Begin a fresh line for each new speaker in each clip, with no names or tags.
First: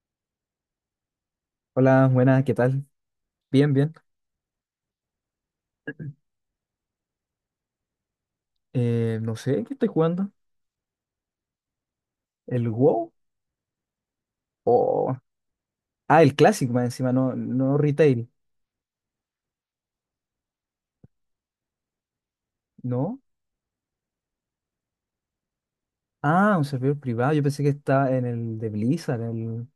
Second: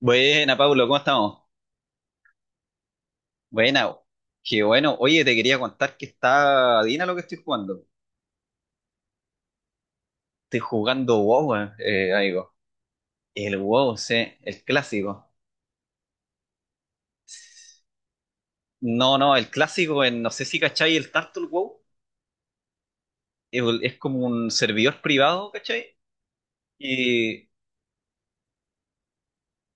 Buena, Pablo, ¿cómo estamos?
Hola, buenas, ¿qué tal? Bien, bien.
Buena, qué bueno. Oye, te quería contar que está Dina lo que estoy jugando.
No sé, ¿qué estoy jugando?
Estoy jugando WoW, amigo.
¿El WoW?
El WoW, sí, el
O...
clásico.
Ah, el clásico más encima, no, no retail,
No, no, el clásico, no sé si cachai el Turtle WoW.
¿no?
Es como un servidor privado, ¿cachai?
Ah, un servidor privado, yo
Y
pensé que estaba en el de Blizzard, el.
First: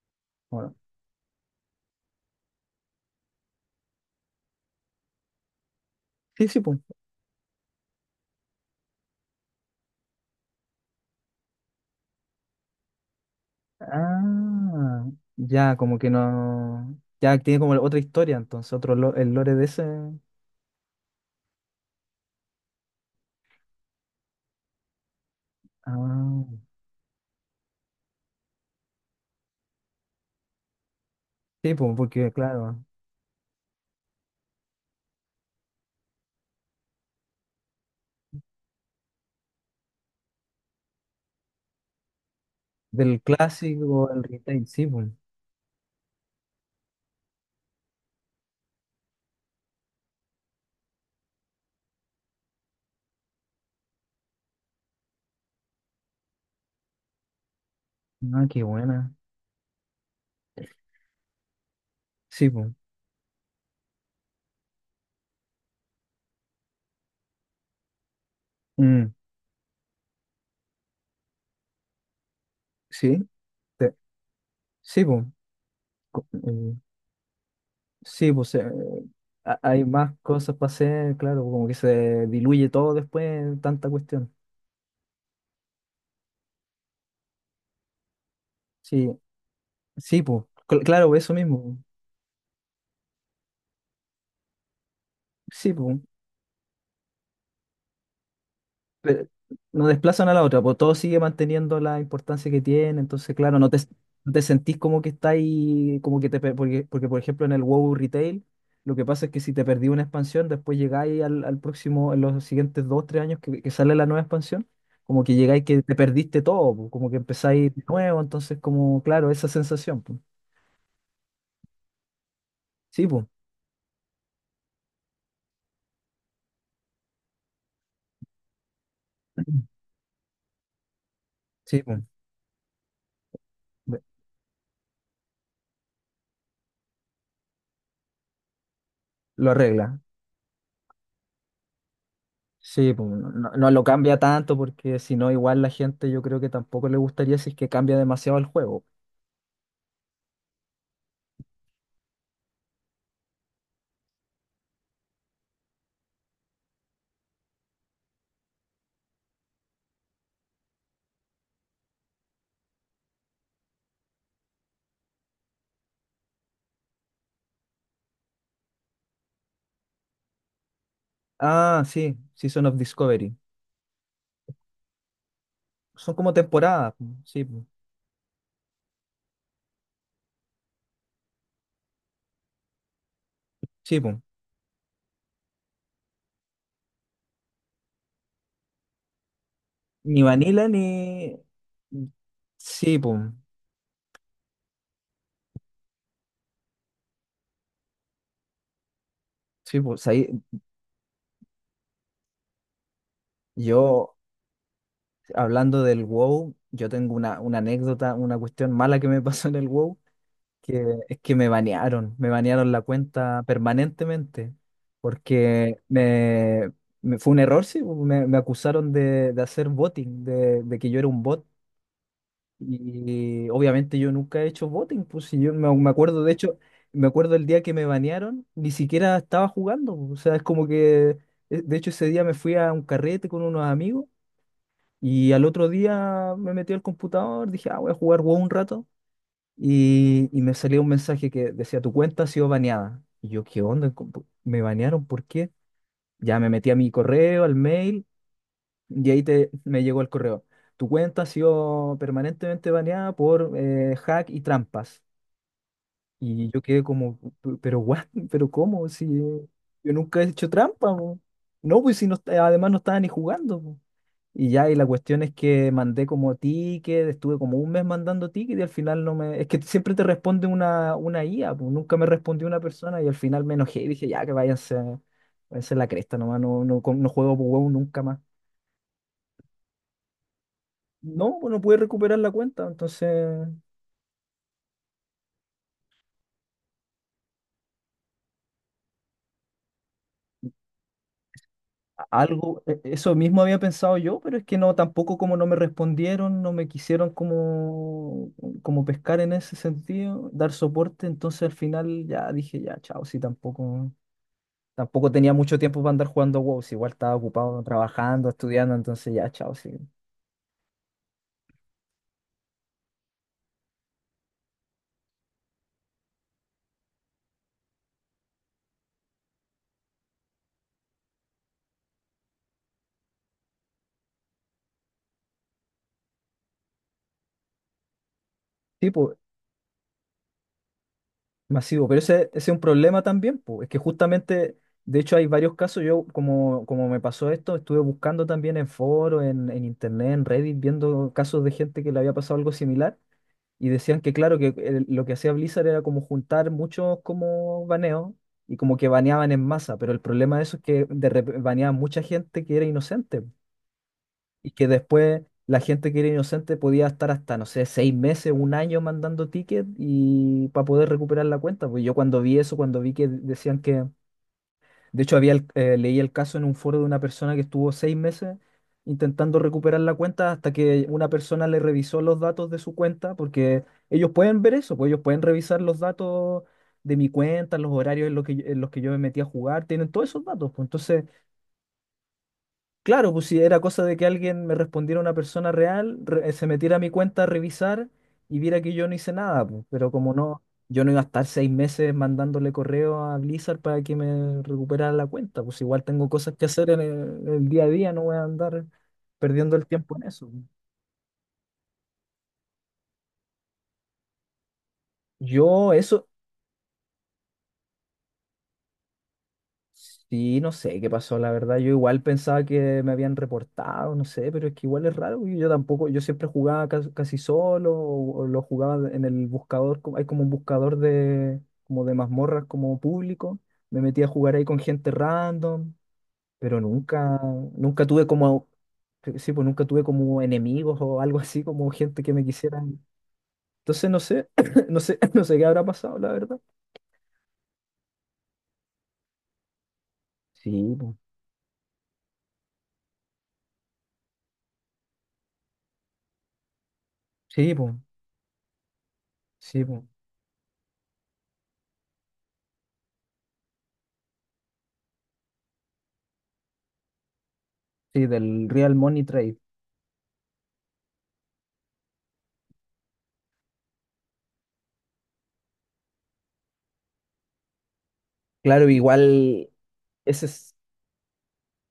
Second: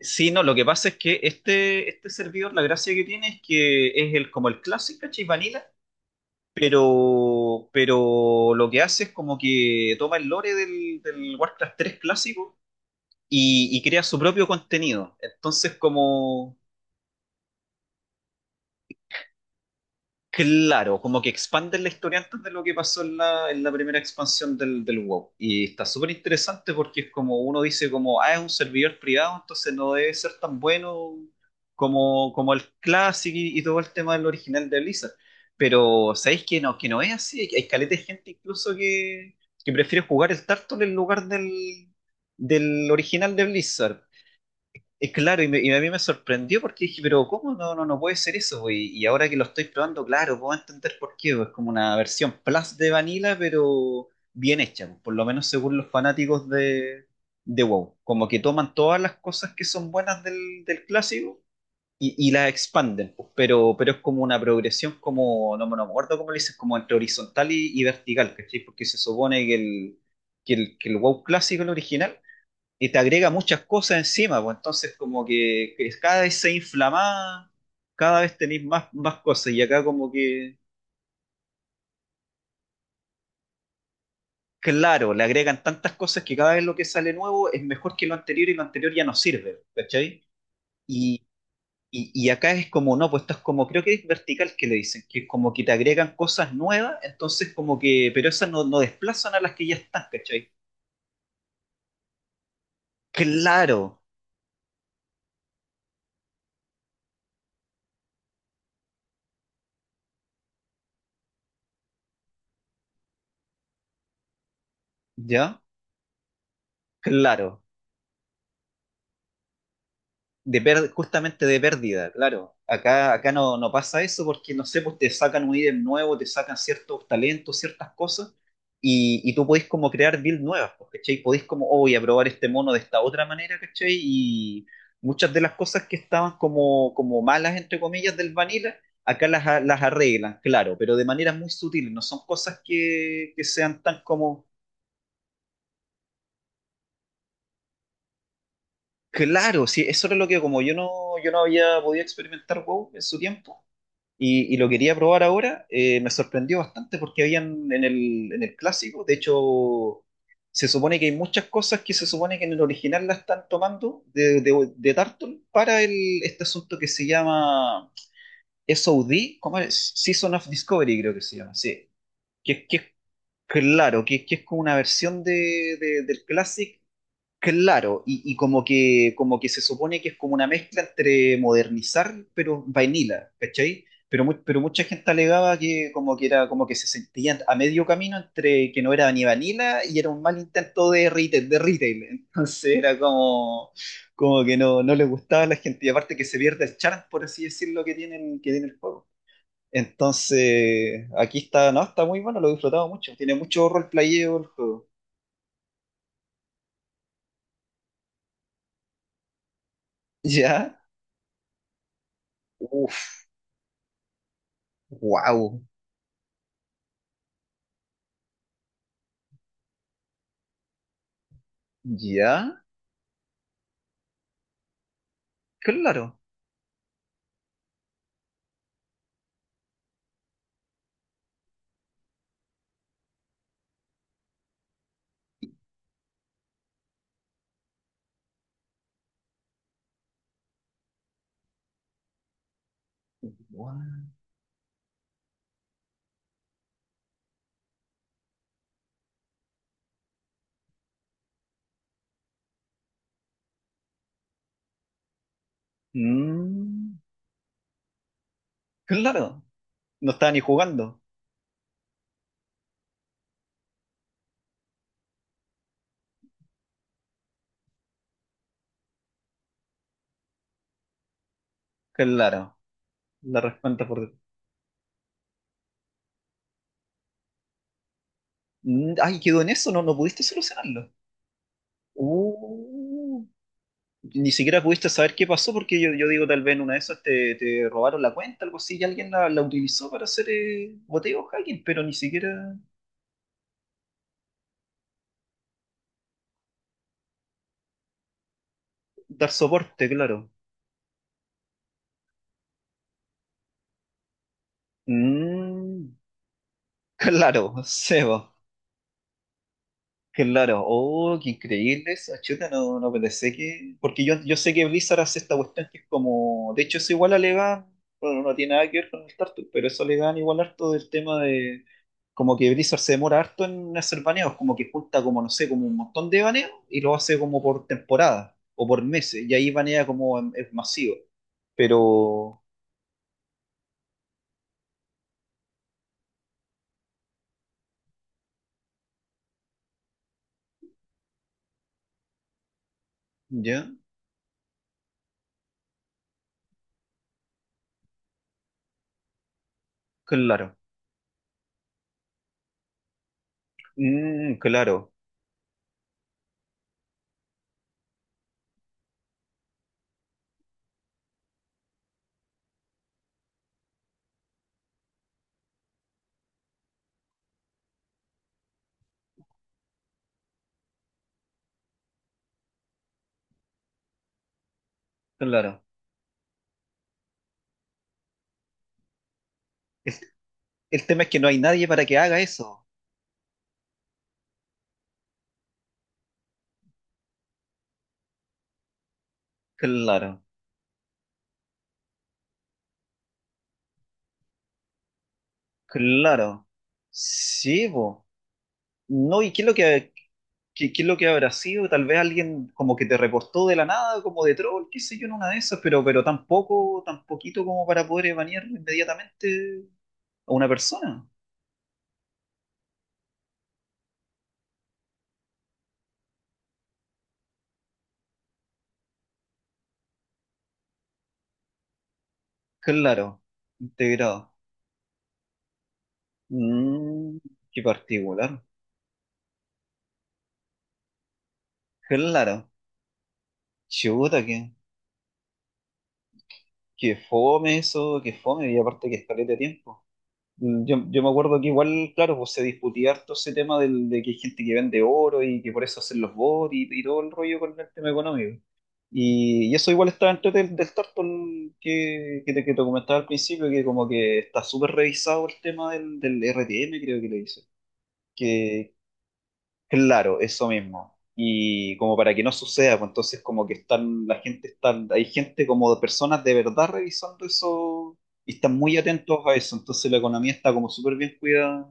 sí, no, lo que
Bueno,
pasa es que este servidor, la gracia que tiene es que es el, como el clásico, ¿cachai? Vanilla.
sí, sí, pues.
Pero lo que hace es como que toma el lore del Warcraft 3 clásico y crea su propio
Ah,
contenido. Entonces,
ya, como que
como,
no. Ya tiene como otra historia, entonces, otro el lore de ese.
claro, como que expanden la historia antes de lo que pasó en la primera expansión del WoW. Y está súper
Ah,
interesante porque es como uno dice como, ah, es un servidor privado, entonces no debe ser tan bueno
sí, pues,
como,
porque
como el
claro,
Classic y todo el tema del original de Blizzard. Pero, ¿sabéis que no es así? Hay caleta de gente incluso que prefiere jugar el Tartle en lugar del, del
del
original de Blizzard.
clásico al retail, sí, pues.
Es claro, y, y a mí me sorprendió porque dije, pero ¿cómo no, no, no puede ser eso, po? Y ahora que lo estoy probando, claro, puedo entender por qué, po. Es como una versión plus de Vanilla, pero bien hecha, po, por lo menos según los fanáticos de WoW. Como que
Ah, qué
toman todas
buena.
las cosas que son buenas del clásico y las
Sí, pues.
expanden, po, pero es como una progresión, como, no, me no me acuerdo cómo le dices, como entre horizontal y vertical, ¿cachai? Porque se
Mm,
supone que el, que el, que el WoW clásico, el original, y te
sí,
agrega muchas
te-
cosas encima, pues entonces
sí,
como
pues.
que cada vez se inflama, cada
Sí,
vez
pues
tenéis más, más cosas y acá
hay
como
más cosas
que,
para hacer, claro, como que se diluye todo después en tanta cuestión.
claro, le agregan tantas cosas que cada vez lo que sale nuevo es mejor que lo anterior y lo anterior ya
Sí,
no sirve, ¿cachai?
sí, pues, claro,
Y,
pues, eso mismo, pues.
y acá es como, no, pues esto es como, creo que es vertical que le dicen, que es como que te
Sí, pues.
agregan cosas nuevas, entonces como que, pero esas no, no
Pero
desplazan a las que ya
no
están,
desplazan a la
¿cachai?
otra, pues todo sigue manteniendo la importancia que tiene, entonces claro, no te,
Claro,
no te sentís como que está ahí, como que te, porque por ejemplo en el WoW Retail, lo que pasa es que si te perdí una expansión, después llegáis al próximo, en los siguientes 2, 3 años que sale la nueva expansión, como que
¿ya?
llegáis que te perdiste todo, pues, como que
Claro.
empezáis de nuevo, entonces como, claro, esa sensación, pues.
Justamente de pérdida, claro.
Sí,
Acá,
pues,
acá no, no pasa eso porque, no sé, pues te sacan un ítem nuevo, te sacan ciertos talentos, ciertas cosas, y tú podés como crear builds nuevas, pues, ¿cachai? Podés como, oh,
sí,
voy a
pues,
probar este mono de esta otra manera, ¿cachai? Y muchas de las cosas que estaban como, como malas, entre comillas, del vanilla, acá las,
lo
las
arregla.
arreglan, claro, pero de maneras muy sutiles, no son cosas
Sí, pues, no,
que
no
sean
lo
tan
cambia
como...
tanto porque si no, igual la gente yo creo que tampoco le gustaría si es que cambia demasiado el juego.
Claro, sí, eso era lo que como yo no, yo no había podido experimentar WoW en su tiempo y lo quería probar ahora, me sorprendió bastante porque habían en el clásico, de hecho, se supone que hay muchas cosas que se supone que en el original la están tomando de Turtle para el, este asunto que se llama SOD, ¿cómo es? Season of Discovery creo que se llama,
Ah,
sí,
sí, Season
que
of
es
Discovery.
claro, que es como una versión de,
Son
del
como
Classic.
temporadas, pues, sí, pues,
Claro, y como que se supone que es como una mezcla entre modernizar, pero vainilla, ¿cachai?
sí, pues.
Pero, pero mucha gente alegaba que como que era, como que se sentían a medio camino entre que no era ni vanilla y era un
Ni
mal
Vanilla
intento de
ni.
retail, de retail. Entonces era
Sí, pues,
como, como que no, no le gustaba a la gente. Y aparte que se pierde el charm, por así decirlo, que tienen, que tiene el juego.
sí, pues. Ahí,
Entonces, aquí está, no, está muy bueno, lo he disfrutado mucho. Tiene mucho
yo,
roleplayeo el juego.
hablando del WoW, yo tengo una, anécdota, una cuestión mala que me pasó en el WoW.
¿Ya?
Que, es que me banearon la
Uf,
cuenta permanentemente,
wow.
porque fue un error, sí, pues, me acusaron de, hacer botting, de que yo era un bot,
Ya,
y obviamente yo nunca he hecho botting, pues si yo me
claro.
acuerdo, de hecho, me acuerdo el día que me banearon, ni siquiera estaba jugando, pues, o sea, es como que, de hecho ese día me fui a un carrete con unos amigos, y al otro día me metí al computador, dije, ah, voy a jugar WoW un rato. Y me salió un mensaje que decía, tu cuenta ha sido baneada. Y yo, ¿qué onda?
Guau.
¿Me banearon? ¿Por qué? Ya me metí a mi correo, al mail, y ahí me llegó el correo. Tu cuenta ha sido permanentemente baneada por hack y trampas. Y yo quedé
Mm,
como, pero what, pero ¿cómo? Si
claro.
yo
No
nunca he
estaba ni
hecho trampa,
jugando.
po". No, pues si no, además no estaba ni jugando. Y ya, y la cuestión es que mandé como ticket, estuve como un mes mandando ticket y al final no me. Es que siempre te responde una, IA, pues nunca me respondió
Claro.
una persona y al
La
final me enojé
respuesta
y dije,
por...
ya, que váyanse, váyanse a la cresta nomás, no, no, no juego por huevo nunca más.
Mm, ay, quedó en eso, no, no pudiste solucionarlo.
No, pues no pude recuperar la cuenta, entonces
Uh, ni siquiera pudiste saber qué pasó porque yo digo, tal vez en una de esas te, te robaron la cuenta, algo así, y alguien la, la utilizó para hacer boteo hacking, pero ni siquiera
algo, eso mismo había pensado yo, pero es que no, tampoco como no me respondieron, no me quisieron como, pescar
dar
en ese
soporte, claro.
sentido, dar soporte, entonces al final ya dije, ya, chao, si tampoco. Tampoco tenía mucho tiempo para
Mm,
andar jugando WoW, si igual estaba
claro,
ocupado trabajando,
Sebo.
estudiando, entonces ya, chao, sí.
Claro, oh, qué increíble eso, chuta, no, no pensé que... Porque yo sé que Blizzard hace esta cuestión que es como... De hecho, eso igual alegan, bueno, no tiene nada que ver con el StarCraft, pero eso alegan igual harto del tema de... Como que Blizzard se demora harto en hacer baneos, como que junta como, no sé, como un montón de baneos y lo hace como por temporada o por
Sí, pues,
meses, y ahí banea como es masivo.
masivo. Pero ese,
Pero,
es un problema también, pues. Es que justamente, de hecho, hay varios casos. Yo, como, me pasó esto, estuve buscando también en foros, en internet, en Reddit, viendo casos de gente que le había pasado algo similar. Y
¿ya?
decían que, claro, que lo que hacía Blizzard era como juntar muchos como baneos y como que baneaban en masa. Pero el problema de
Claro,
eso es que baneaban mucha gente que era inocente.
mm,
Y que
claro,
después la gente que era inocente podía estar hasta, no sé, 6 meses, un año mandando ticket y para poder recuperar la cuenta. Pues yo cuando vi eso, cuando vi que decían que, de hecho, leí el caso en un foro de una persona que estuvo 6 meses intentando recuperar la cuenta hasta que una persona le revisó los datos de su cuenta, porque ellos pueden ver eso, pues ellos pueden revisar
claro.
los datos de mi cuenta, los horarios en los que yo me metí a jugar, tienen todos esos datos. Pues
El tema
entonces.
es que no hay nadie para que haga eso,
Claro, pues si era cosa de que alguien me respondiera una persona real, se metiera a mi cuenta a revisar y viera que yo no hice nada, pues. Pero como
claro.
no, yo no iba a estar 6 meses mandándole correo a Blizzard para que me recuperara la cuenta, pues igual tengo cosas
Claro,
que hacer en el día
sí,
a día, no
po.
voy a andar
No, ¿y qué es lo
perdiendo el
que,
tiempo en eso, pues.
qué, qué es lo que habrá sido? Tal vez alguien como que te reportó de la nada, como de troll, qué sé yo, en una de esas,
Yo
pero
eso,
tampoco, tan poquito como para poder banear inmediatamente a
Sí,
una
no sé qué
persona.
pasó, la verdad. Yo igual pensaba que me habían reportado, no sé, pero es que igual es raro. Yo tampoco, yo siempre jugaba casi solo o lo jugaba en el buscador. Hay como un buscador de, como de mazmorras como
Claro,
público. Me metía a
integrado.
jugar ahí con gente random, pero
Mm,
nunca,
qué
nunca tuve
particular.
como, sí, pues nunca tuve como enemigos o algo así, como gente que me
Claro,
quisieran. Entonces no
chuta,
sé,
qué,
no sé, no sé qué habrá pasado, la verdad.
qué fome eso, qué fome, y aparte que escalete de tiempo. Mm,
Sí,
Yo,
pues,
yo me acuerdo que igual, claro, pues se discutía harto ese tema del, de que hay gente que vende oro y que por eso hacen los bots y todo el rollo
sí,
con el
pues,
tema económico. Y
sí,
eso
pues,
igual está dentro del, del Tarton que te comentaba al principio, que como que está súper revisado el tema del, del RTM, creo que le dice.
sí, del
Que
Real Money Trade.
claro, eso mismo. Y como para que no suceda, pues entonces como que están, la gente está, hay gente como de personas de verdad revisando eso y están
Claro,
muy atentos a
igual
eso. Entonces la
ese
economía está
es-
como súper bien cuidada.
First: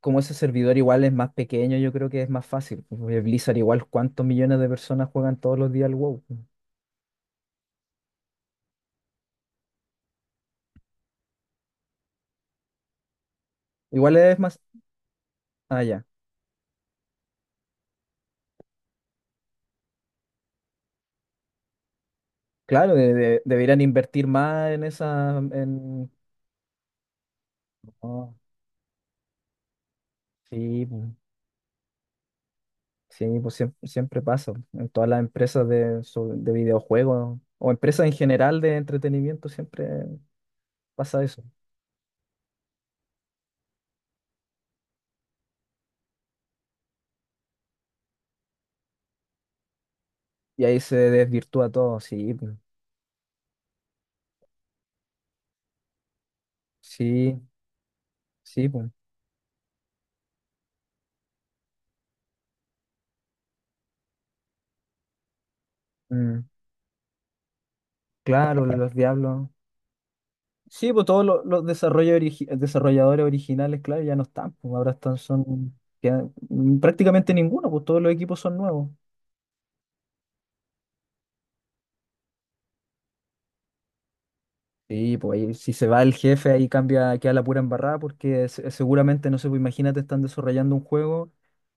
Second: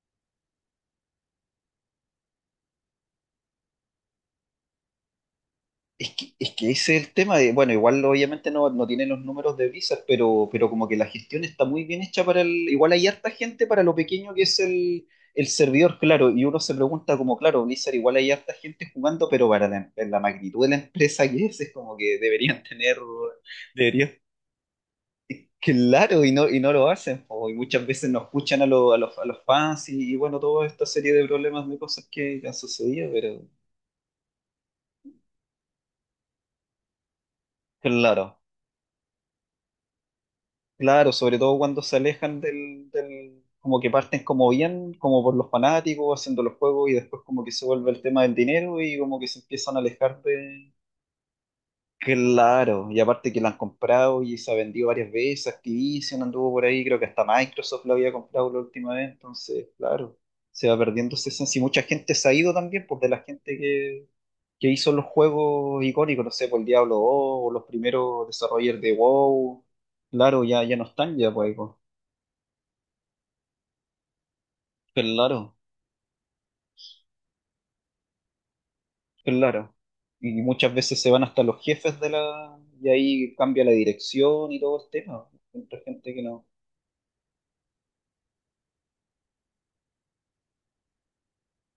como ese servidor igual es más pequeño, yo creo que es más fácil, pues. Porque Blizzard igual cuántos millones de personas juegan todos los días al
Es
WoW.
que, es que ese es el tema de, bueno, igual obviamente no, no tiene los números de visas, pero como que la gestión está muy bien hecha para el, igual hay harta gente para lo
Igual
pequeño
es
que es
más.
el
Ah,
servidor,
ya.
claro, y uno se pregunta como, claro, Blizzard igual hay harta gente jugando, pero para la, la magnitud de la empresa que es como que deberían
Claro,
tener,
deberían
deberían,
invertir más en esa. En.
claro, y no lo hacen, po, y muchas veces no
Oh,
escuchan a, a los fans y bueno, toda esta
sí, pues,
serie de problemas de cosas que han sucedido,
sí,
pero
pues siempre, pasa. En todas las empresas de, sobre- de videojuegos o empresas en
claro.
general de entretenimiento siempre
Claro,
pasa
sobre
eso.
todo cuando se alejan del, del, como que parten como bien, como por los fanáticos, haciendo los juegos y después como que se vuelve el tema del dinero y como que se empiezan a alejar
Y
de...
ahí se desvirtúa todo, sí, pues,
Claro, y aparte que la han comprado y se ha vendido varias veces, Activision anduvo por ahí, creo que hasta
sí,
Microsoft lo había comprado la
sí, pues.
última vez, entonces, claro, se va perdiendo esa esencia y mucha gente se ha ido también, pues de la gente que hizo los juegos icónicos, no sé,
Mm,
por el Diablo 2 o los primeros
claro,
desarrolladores de
los diablos.
WoW, claro, ya, ya no
Sí, pues
están
todos
ya,
los
pues.
los, desarrollo desarrolladores originales, claro, ya no están, pues ahora están,
Claro,
son prácticamente ninguno, pues todos los equipos son nuevos.
claro. Y muchas veces se van hasta los jefes de la... Y ahí cambia la dirección y todo el
Sí,
tema.
pues ahí, si
Encuentro
se va
gente
el
que no.
jefe, ahí cambia, queda la pura embarrada, porque seguramente, no sé, pues imagínate, están desarrollando un juego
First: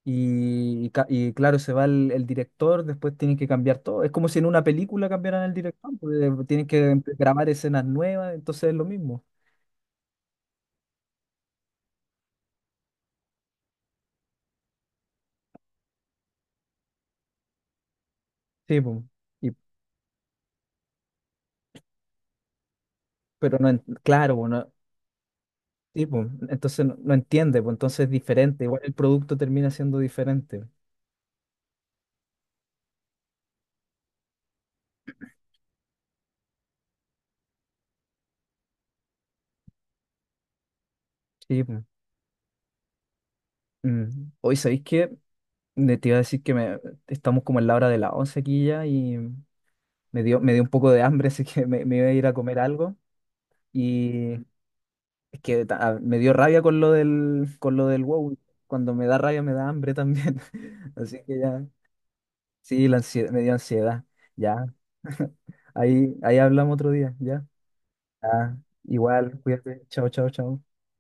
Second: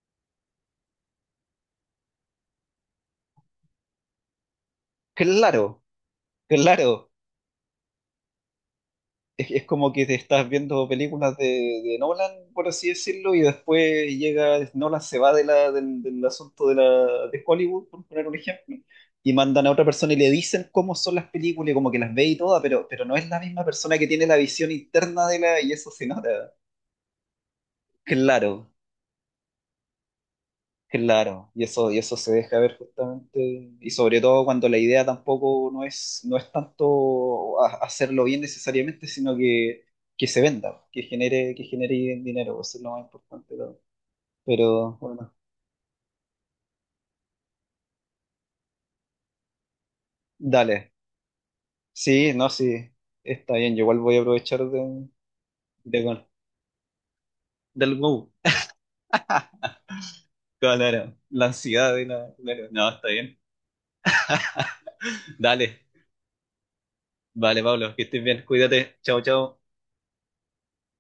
y claro, se va el director, después tienen que cambiar todo. Es como si en una película cambiaran el
Claro,
director, pues, tienen que
claro.
grabar escenas nuevas, entonces es lo mismo.
Es como que te estás viendo películas de Nolan, por así decirlo, y después llega, Nolan se va de la, del, del asunto de, la, de Hollywood, por poner un ejemplo,
Sí, pues.
y
Y-
mandan a otra persona y le dicen cómo son las películas, y como que las ve y todas, pero no es la
pero
misma
no,
persona que tiene la
claro, pues,
visión
no.
interna de la, y eso se
Sí, pues,
nota.
entonces no entiende, pues entonces es diferente,
Claro.
igual el producto termina siendo diferente.
Claro, y eso se deja ver justamente, y sobre todo cuando la idea tampoco no es, no es tanto hacerlo bien necesariamente, sino que se venda, que
Sí, pues.
genere dinero, eso es lo más importante, ¿no?
Mm. Hoy, ¿sabéis
Pero
qué?
bueno,
Te iba a decir que estamos como en la hora de las 11 aquí ya y me dio, un poco
dale,
de hambre, así que me iba a ir a
sí, no,
comer
sí,
algo
está bien, yo igual voy a
y
aprovechar de,
es que ah,
de
me
con-
dio rabia con lo del, con lo
del
del
wow,
WoW. Cuando me da rabia me da hambre también.
claro,
Así que
la
ya,
ansiedad y la, claro,
sí,
no,
la
está
ansiedad,
bien.
me dio ansiedad. Ya,
Dale,
ahí, hablamos otro día, ya.
vale, Pablo, que estés bien,
Ah,
cuídate, chao,
igual,
chao.
cuídate. Chao, chao, chao.